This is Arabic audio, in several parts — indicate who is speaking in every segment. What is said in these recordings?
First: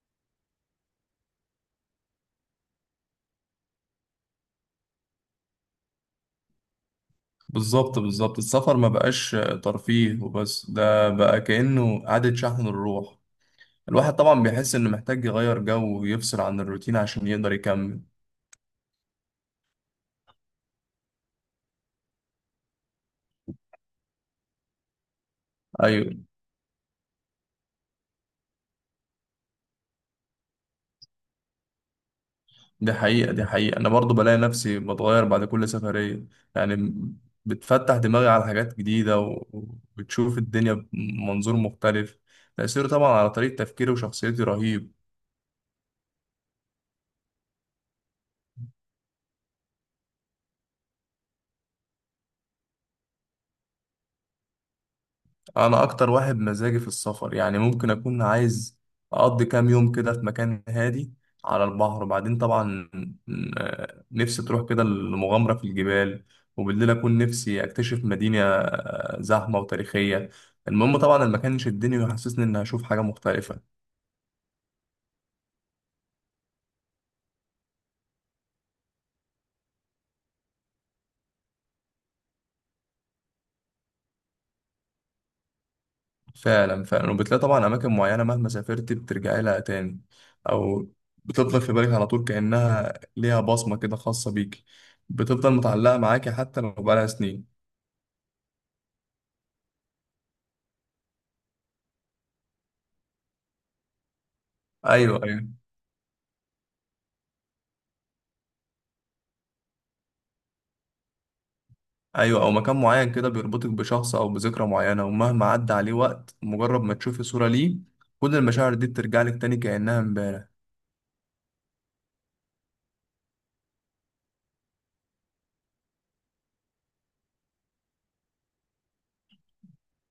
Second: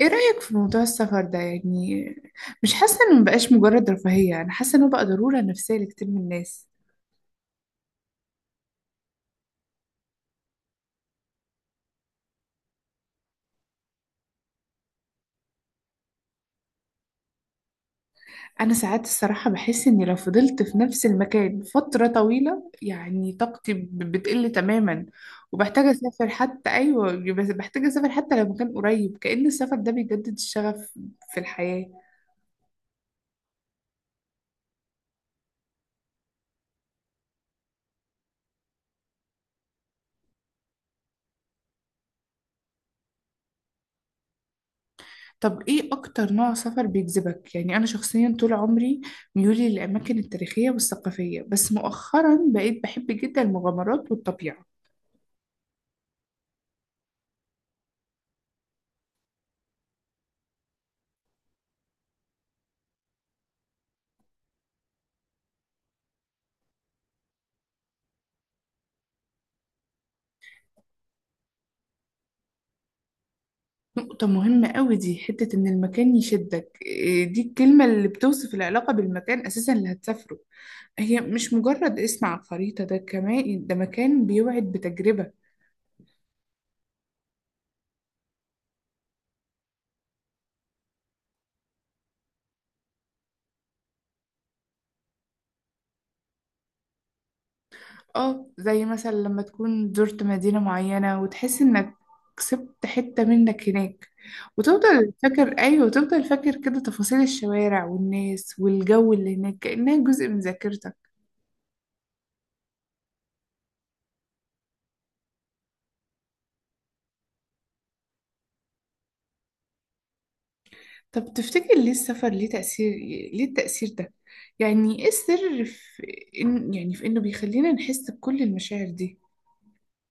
Speaker 1: ايه رأيك في موضوع السفر ده يعني؟ مش حاسة انه مبقاش مجرد رفاهية، انا حاسة انه بقى ضرورة نفسية لكتير من الناس.
Speaker 2: بالظبط، بالظبط. السفر ما بقاش ترفيه وبس، ده بقى كأنه إعادة شحن الروح. الواحد طبعا بيحس إنه محتاج يغير جو ويفصل عن الروتين عشان يقدر يكمل.
Speaker 1: انا ساعات الصراحة بحس اني لو فضلت في نفس المكان فترة طويلة يعني طاقتي بتقل تماما، وبحتاج
Speaker 2: أيوة.
Speaker 1: اسافر حتى، ايوه، بس بحتاج اسافر حتى لو مكان قريب، كأن السفر ده بيجدد الشغف في الحياة.
Speaker 2: دي حقيقة، دي حقيقة. أنا برضو بلاقي نفسي بتغير بعد كل سفرية، يعني بتفتح دماغي على حاجات جديدة وبتشوف الدنيا بمنظور مختلف. تأثيره طبعا على طريقة تفكيري وشخصيتي رهيب.
Speaker 1: طب ايه اكتر نوع سفر بيجذبك؟ يعني انا شخصيا طول عمري ميولي للاماكن التاريخية والثقافية، بس مؤخرا بقيت بحب جدا المغامرات والطبيعة.
Speaker 2: انا اكتر واحد مزاجي في السفر، يعني ممكن اكون عايز اقضي كام يوم كده في مكان هادي على البحر، وبعدين طبعا نفسي تروح كده المغامرة في الجبال، وبالليل اكون نفسي اكتشف مدينة زحمة وتاريخية. المهم طبعا المكان يشدني ويحسسني اني هشوف حاجة مختلفة.
Speaker 1: نقطة مهمة قوي دي، حتة إن المكان يشدك، إيه دي الكلمة اللي بتوصف العلاقة بالمكان أساسا اللي هتسافره. هي مش مجرد اسم على الخريطة، ده كمان ده مكان بيوعد بتجربة.
Speaker 2: فعلا فعلا، وبتلاقي طبعا اماكن معينة مهما سافرت بترجعي لها تاني، او بتفضل في بالك على طول كأنها ليها بصمة كده خاصة بيك. بتفضل متعلقة معاكي حتى لو بقالها سنين.
Speaker 1: اه، زي مثلا لما تكون زرت مدينة معينة وتحس إنك كسبت حتة منك هناك، وتفضل
Speaker 2: ايوه، ايوه،
Speaker 1: فاكر، أيوة، وتفضل فاكر كده تفاصيل الشوارع والناس والجو اللي هناك كأنها جزء من ذاكرتك.
Speaker 2: ايوه، او مكان معين كده بيربطك بشخص او بذكرى معينه، ومهما عدى عليه وقت مجرد ما تشوفي صوره ليه كل المشاعر دي بترجع لك تاني كانها امبارح.
Speaker 1: طب تفتكر ليه السفر ليه تأثير، ليه التأثير ده؟ يعني ايه السر في إن، يعني في إنه بيخلينا نحس بكل المشاعر دي؟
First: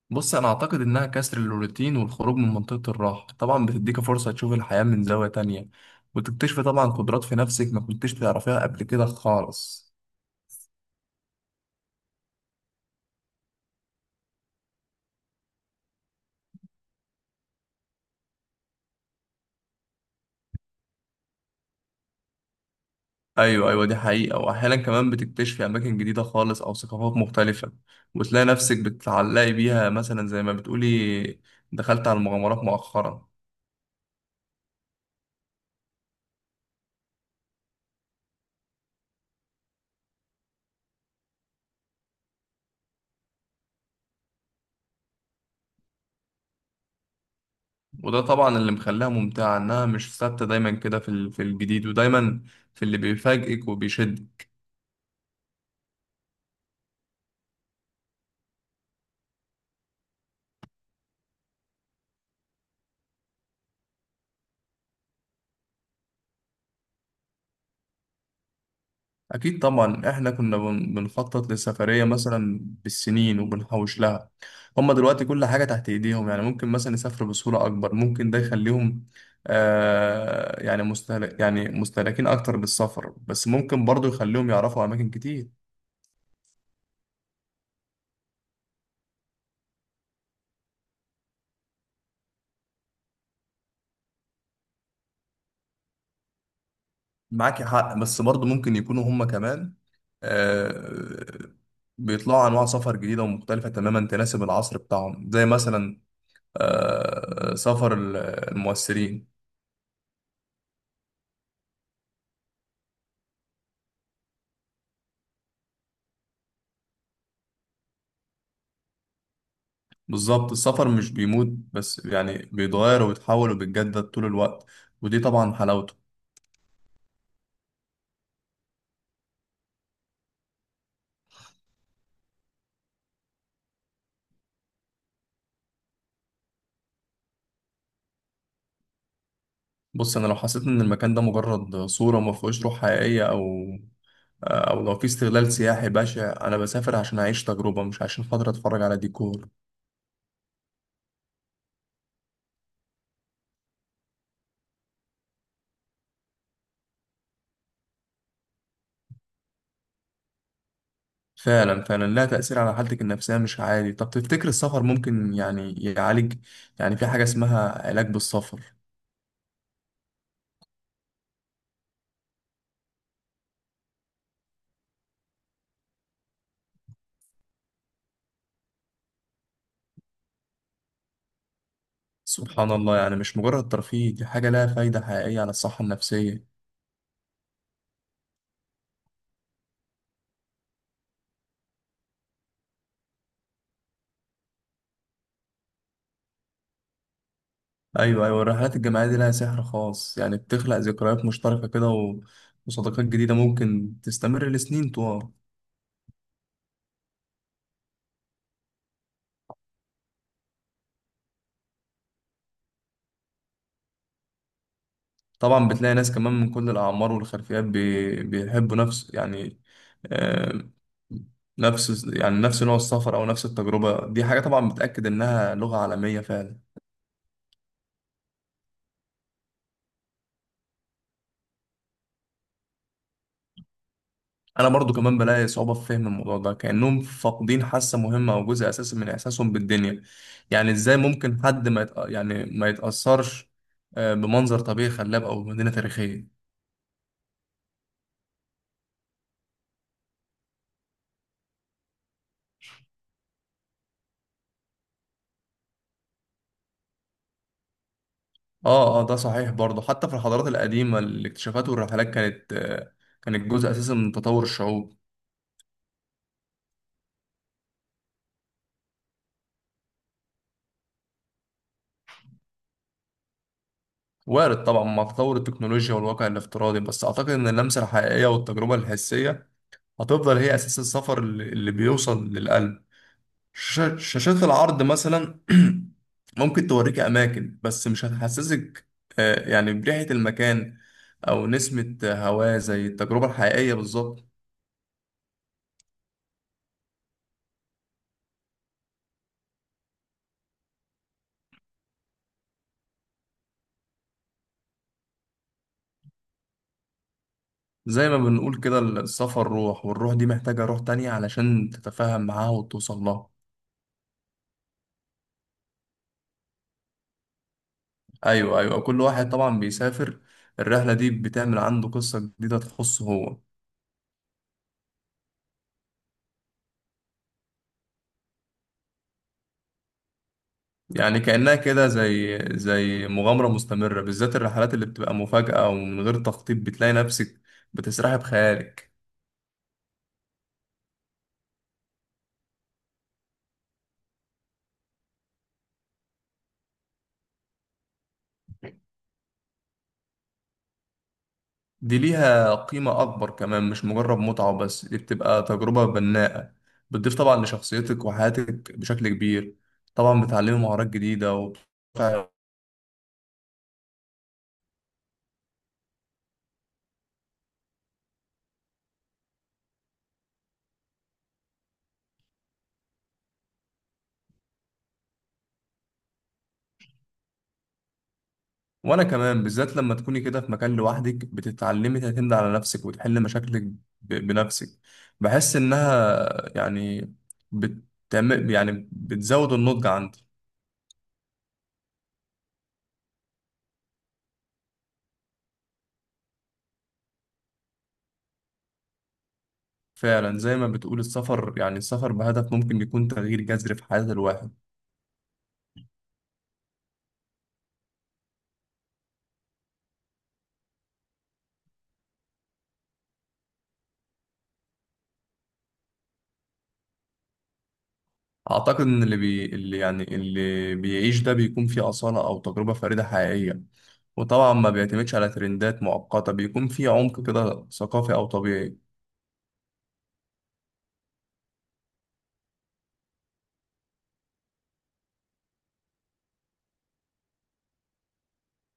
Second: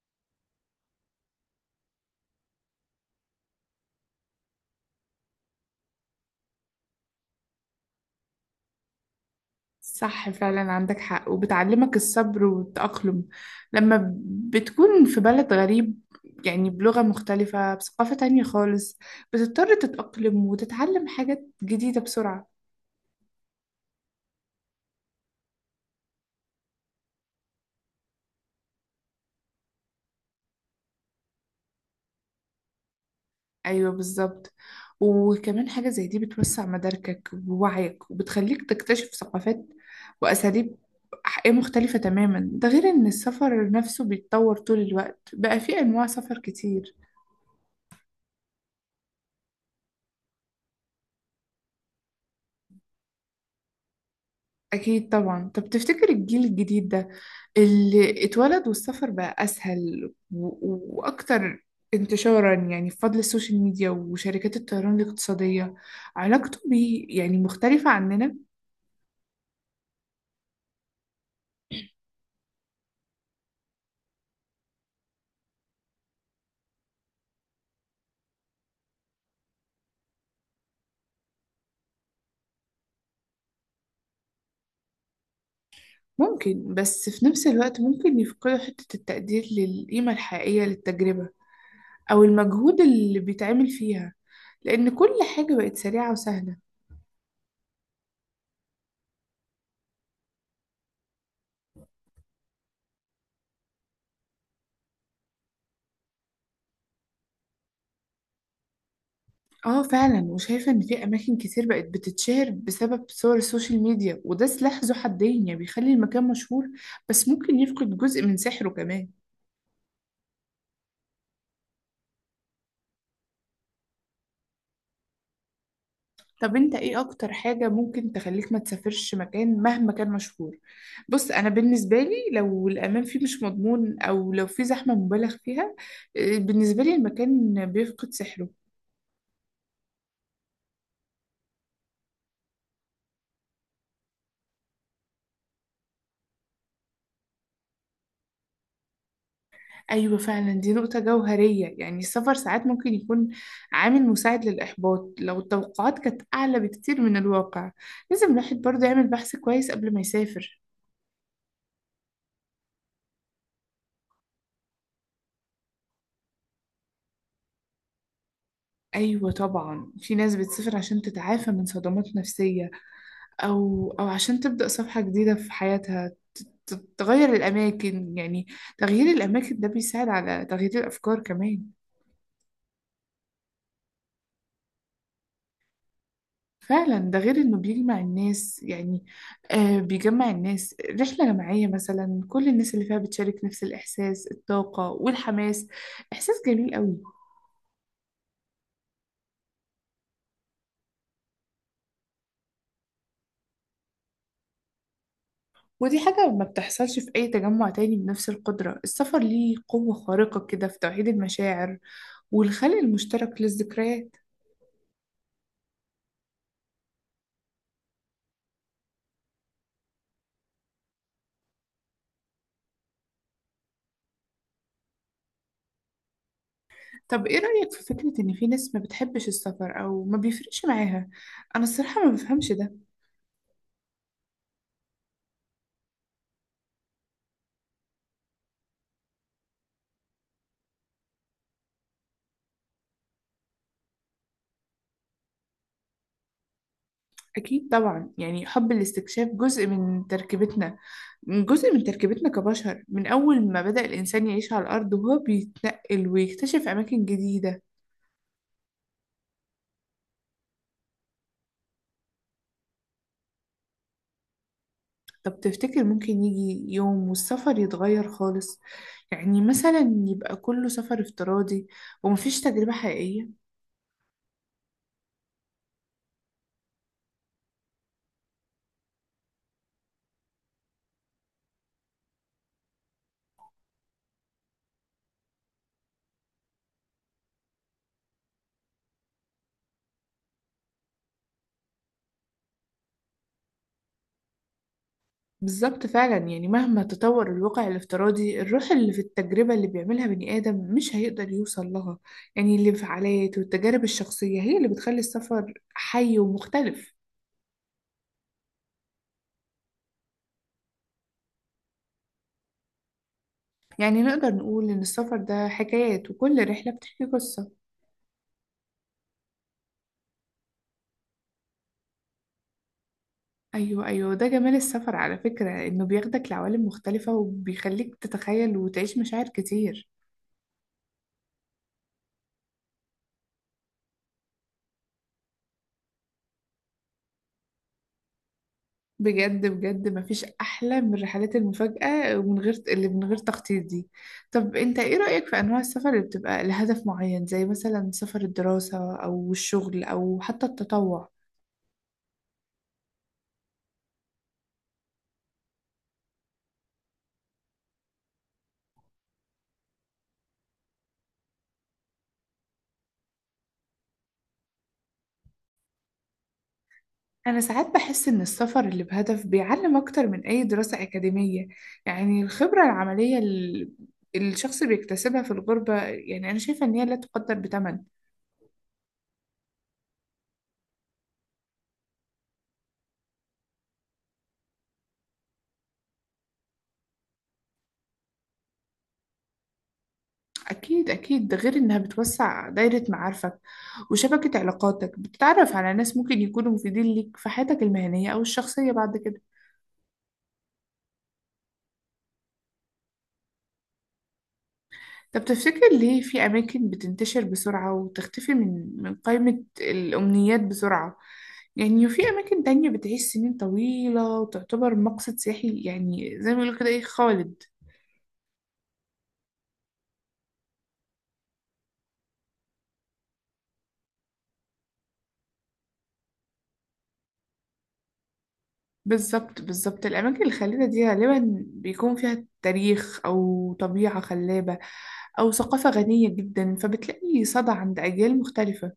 Speaker 2: بص، انا اعتقد انها كسر الروتين والخروج من منطقه الراحه، طبعا بتديك فرصه تشوف الحياه من زاويه تانية وتكتشفي طبعا قدرات في نفسك ما كنتش تعرفيها قبل كده خالص.
Speaker 1: صح، فعلا عندك حق، وبتعلمك الصبر والتأقلم لما بتكون في بلد غريب، يعني بلغة مختلفة بثقافة تانية خالص، بتضطر تتأقلم وتتعلم حاجات جديدة بسرعة.
Speaker 2: ايوه، ايوه، دي حقيقه. واحيانا كمان بتكتشفي اماكن جديده خالص او ثقافات مختلفه، وتلاقي نفسك بتتعلقي بيها، مثلا زي ما بتقولي دخلت على المغامرات مؤخرا.
Speaker 1: ايوه بالظبط، وكمان حاجة زي دي بتوسع مداركك ووعيك وبتخليك تكتشف ثقافات وأساليب مختلفة تماما، ده غير إن السفر نفسه بيتطور طول الوقت، بقى فيه أنواع سفر كتير.
Speaker 2: وده طبعا اللي مخليها ممتعة، إنها مش ثابتة دايما، كده في الجديد، ودايما في اللي بيفاجئك وبيشد.
Speaker 1: أكيد طبعا. طب تفتكر الجيل الجديد ده اللي اتولد والسفر بقى أسهل وأكتر انتشارا، يعني بفضل السوشيال ميديا وشركات الطيران الاقتصادية، علاقته بيه يعني مختلفة عننا؟
Speaker 2: أكيد طبعا. إحنا كنا بنخطط للسفرية مثلا بالسنين وبنحوش لها. هما دلوقتي كل حاجة تحت إيديهم، يعني ممكن مثلا يسافروا بسهولة أكبر. ممكن ده يخليهم مستهلكين أكتر بالسفر، بس ممكن برضه يخليهم يعرفوا أماكن كتير.
Speaker 1: ممكن، بس في نفس الوقت ممكن يفقدوا حتة التقدير للقيمة الحقيقية للتجربة أو المجهود اللي بيتعمل فيها، لأن كل حاجة بقت سريعة وسهلة.
Speaker 2: معاك حق، بس برضه ممكن يكونوا هم كمان آه، بيطلعوا انواع سفر جديده ومختلفه تماما تناسب العصر بتاعهم، زي مثلا سفر المؤثرين.
Speaker 1: اه فعلا، وشايفة ان في اماكن كتير بقت بتتشهر بسبب صور السوشيال ميديا، وده سلاح ذو حدين، يعني بيخلي المكان مشهور بس ممكن يفقد جزء من سحره كمان.
Speaker 2: بالظبط. السفر مش بيموت، بس يعني بيتغير وبيتحول وبيتجدد طول الوقت، ودي طبعا حلاوته.
Speaker 1: طب انت ايه اكتر حاجة ممكن تخليك ما تسافرش مكان مهما كان مشهور؟ بص انا بالنسبة لي لو الامان فيه مش مضمون او لو في زحمة مبالغ فيها، اه، بالنسبة لي المكان بيفقد سحره.
Speaker 2: بص، انا لو حسيت ان المكان ده مجرد صوره ما فيهوش روح حقيقيه، او لو في استغلال سياحي بشع، انا بسافر عشان اعيش تجربه مش عشان خاطر اتفرج على ديكور.
Speaker 1: ايوه فعلا، دي نقطة جوهرية، يعني السفر ساعات ممكن يكون عامل مساعد للاحباط لو التوقعات كانت اعلى بكتير من الواقع، لازم الواحد برضه يعمل بحث كويس قبل ما يسافر.
Speaker 2: فعلا فعلا، لها تأثير على حالتك النفسية مش عادي. طب تفتكر السفر ممكن يعني يعالج؟ يعني في حاجة اسمها علاج بالسفر؟
Speaker 1: أيوة طبعا، في ناس بتسافر عشان تتعافى من صدمات نفسية أو عشان تبدأ صفحة جديدة في حياتها. تغير الأماكن، يعني تغيير الأماكن ده بيساعد على تغيير الأفكار كمان.
Speaker 2: سبحان الله، يعني مش مجرد ترفيه، دي حاجة لها فايدة حقيقية على الصحة النفسية.
Speaker 1: فعلا، ده غير إنه بيجمع الناس، يعني آه بيجمع الناس، رحلة جماعية مثلا كل الناس اللي فيها بتشارك نفس الإحساس، الطاقة والحماس، إحساس جميل قوي.
Speaker 2: أيوة، أيوة، الرحلات الجماعية دي لها سحر خاص، يعني بتخلق ذكريات مشتركة كده وصداقات جديدة ممكن تستمر لسنين طوال.
Speaker 1: ودي حاجة ما بتحصلش في أي تجمع تاني بنفس القدرة، السفر ليه قوة خارقة كده في توحيد المشاعر والخلق المشترك للذكريات.
Speaker 2: طبعا بتلاقي ناس كمان من كل الأعمار والخلفيات بيحبوا نفس يعني آه، نفس يعني نفس نوع السفر أو نفس التجربة. دي حاجة طبعا بتأكد إنها لغة عالمية فعلا.
Speaker 1: طب ايه رأيك في فكرة ان في ناس ما بتحبش السفر او ما بيفرقش معاها؟ انا الصراحة ما بفهمش ده.
Speaker 2: أنا برضو كمان بلاقي صعوبة في فهم الموضوع ده، كأنهم فاقدين حاسة مهمة أو جزء أساسي من إحساسهم بالدنيا. يعني إزاي ممكن حد ما يتأثرش بمنظر طبيعي خلاب أو مدينة تاريخية؟
Speaker 1: اكيد طبعا، يعني حب الاستكشاف جزء من تركيبتنا، كبشر، من اول ما بدأ الانسان يعيش على الارض وهو بيتنقل ويكتشف اماكن جديدة.
Speaker 2: آه، آه، ده صحيح برضو، حتى في الحضارات القديمة الاكتشافات والرحلات كانت جزء أساسي من تطور الشعوب.
Speaker 1: طب تفتكر ممكن يجي يوم والسفر يتغير خالص؟ يعني مثلا يبقى كله سفر افتراضي ومفيش تجربة حقيقية؟
Speaker 2: وارد طبعا مع تطور التكنولوجيا والواقع الافتراضي، بس أعتقد إن اللمسة الحقيقية والتجربة الحسية هتفضل هي أساس السفر اللي بيوصل للقلب. شاشات العرض مثلا ممكن توريك أماكن، بس مش هتحسسك يعني بريحة المكان أو نسمة هواه زي التجربة الحقيقية بالظبط.
Speaker 1: بالظبط، فعلا يعني مهما تطور الواقع الافتراضي، الروح اللي في التجربة اللي بيعملها بني آدم مش هيقدر يوصل لها، يعني الانفعالات والتجارب الشخصية هي اللي بتخلي السفر حي ومختلف.
Speaker 2: زي ما بنقول كده، السفر روح، والروح دي محتاجة روح تانية علشان تتفاهم معاها وتوصل لها.
Speaker 1: يعني نقدر نقول إن السفر ده حكايات، وكل رحلة بتحكي قصة.
Speaker 2: ايوه، ايوه، كل واحد طبعا بيسافر الرحله دي بتعمل عنده قصه جديده تخصه هو.
Speaker 1: أيوة أيوة، ده جمال السفر على فكرة، إنه بياخدك لعوالم مختلفة وبيخليك تتخيل وتعيش مشاعر كتير.
Speaker 2: يعني كانها كده زي مغامره مستمره، بالذات الرحلات اللي بتبقى مفاجاه ومن غير تخطيط، بتلاقي نفسك بتسرحي بخيالك.
Speaker 1: بجد بجد مفيش أحلى من الرحلات المفاجأة، ومن غير اللي من غير تخطيط دي. طب أنت إيه رأيك في أنواع السفر اللي بتبقى لهدف معين، زي مثلا سفر الدراسة أو الشغل أو حتى التطوع؟
Speaker 2: دي ليها قيمه اكبر كمان، مش مجرد متعه وبس، دي بتبقى تجربه بناءه، بتضيف طبعا لشخصيتك وحياتك بشكل كبير، طبعا بتعلمي مهارات جديده.
Speaker 1: أنا ساعات بحس إن السفر اللي بهدف بيعلم أكتر من أي دراسة أكاديمية، يعني الخبرة العملية اللي الشخص بيكتسبها في الغربة، يعني أنا شايفة إن هي لا تقدر بثمن.
Speaker 2: وانا كمان، بالذات لما تكوني كده في مكان لوحدك بتتعلمي تعتمدي على نفسك وتحلي مشاكلك بنفسك. بحس انها، يعني، بتعمل يعني بتزود النضج عندي.
Speaker 1: أكيد أكيد، ده غير إنها بتوسع دايرة معارفك وشبكة علاقاتك، بتتعرف على ناس ممكن يكونوا مفيدين ليك في حياتك المهنية أو الشخصية بعد كده.
Speaker 2: فعلا زي ما بتقول، السفر بهدف ممكن يكون تغيير جذري في حياة الواحد.
Speaker 1: طب تفتكر ليه في أماكن بتنتشر بسرعة وتختفي من قائمة الأمنيات بسرعة، يعني وفي أماكن تانية بتعيش سنين طويلة وتعتبر مقصد سياحي، يعني زي ما بيقولوا كده، إيه، خالد؟
Speaker 2: اعتقد ان اللي بي اللي يعني اللي بيعيش ده بيكون فيه أصالة او تجربة فريدة حقيقية، وطبعا ما بيعتمدش على ترندات مؤقتة، بيكون فيه عمق كده ثقافي او طبيعي.
Speaker 1: بالظبط بالظبط، الأماكن الخلابة دي غالبا بيكون فيها تاريخ أو طبيعة خلابة أو ثقافة غنية جدا، فبتلاقي صدى عند أجيال مختلفة.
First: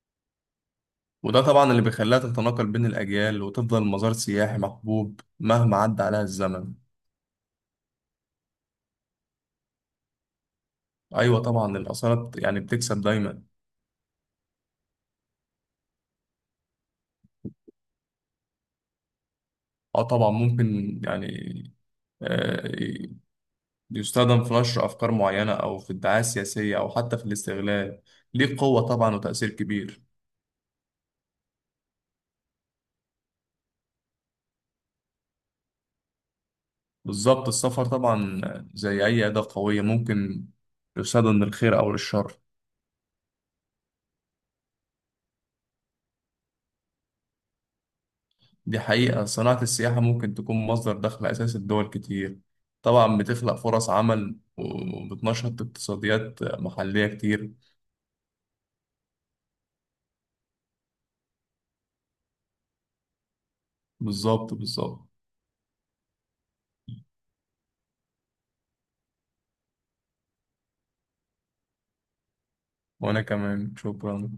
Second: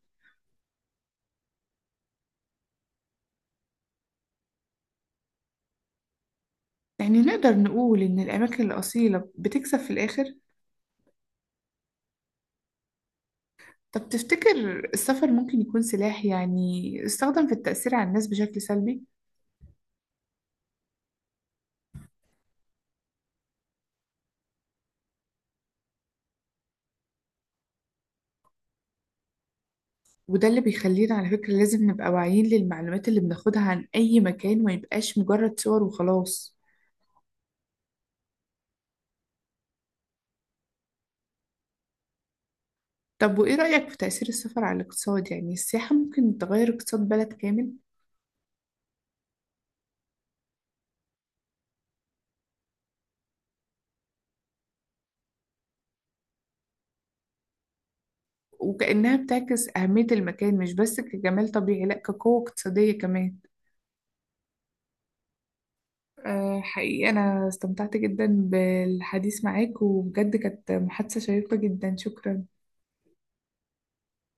Speaker 2: وده طبعا اللي بيخليها تتناقل بين الأجيال وتفضل مزار سياحي محبوب مهما عدى عليها الزمن.
Speaker 1: يعني نقدر نقول إن الأماكن الأصيلة بتكسب في الآخر.
Speaker 2: أيوة طبعا. الآثار يعني بتكسب دايما.
Speaker 1: طب تفتكر السفر ممكن يكون سلاح، يعني استخدم في التأثير على الناس بشكل سلبي؟
Speaker 2: أه طبعا ممكن، يعني آه، يستخدم في نشر أفكار معينة أو في الدعاية السياسية أو حتى في الاستغلال. ليه قوة طبعا وتأثير كبير.
Speaker 1: وده اللي بيخلينا على فكرة لازم نبقى واعيين للمعلومات اللي بناخدها عن أي مكان، ما يبقاش مجرد صور وخلاص.
Speaker 2: بالظبط. السفر طبعا زي أي أداة قوية ممكن يستخدم للخير أو للشر.
Speaker 1: طب وإيه رأيك في تأثير السفر على الاقتصاد، يعني السياحة ممكن تغير اقتصاد بلد كامل؟
Speaker 2: دي حقيقة، صناعة السياحة ممكن تكون مصدر دخل أساسي لدول كتير، طبعا بتخلق فرص عمل وبتنشط اقتصاديات محلية كتير.
Speaker 1: وكأنها بتعكس أهمية المكان، مش بس كجمال طبيعي، لأ كقوة اقتصادية كمان.
Speaker 2: بالظبط، بالظبط.
Speaker 1: أه حقيقي، أنا استمتعت جدا بالحديث معاك، وبجد كانت محادثة شيقة جدا، شكرا.
Speaker 2: وأنا كمان شكرا.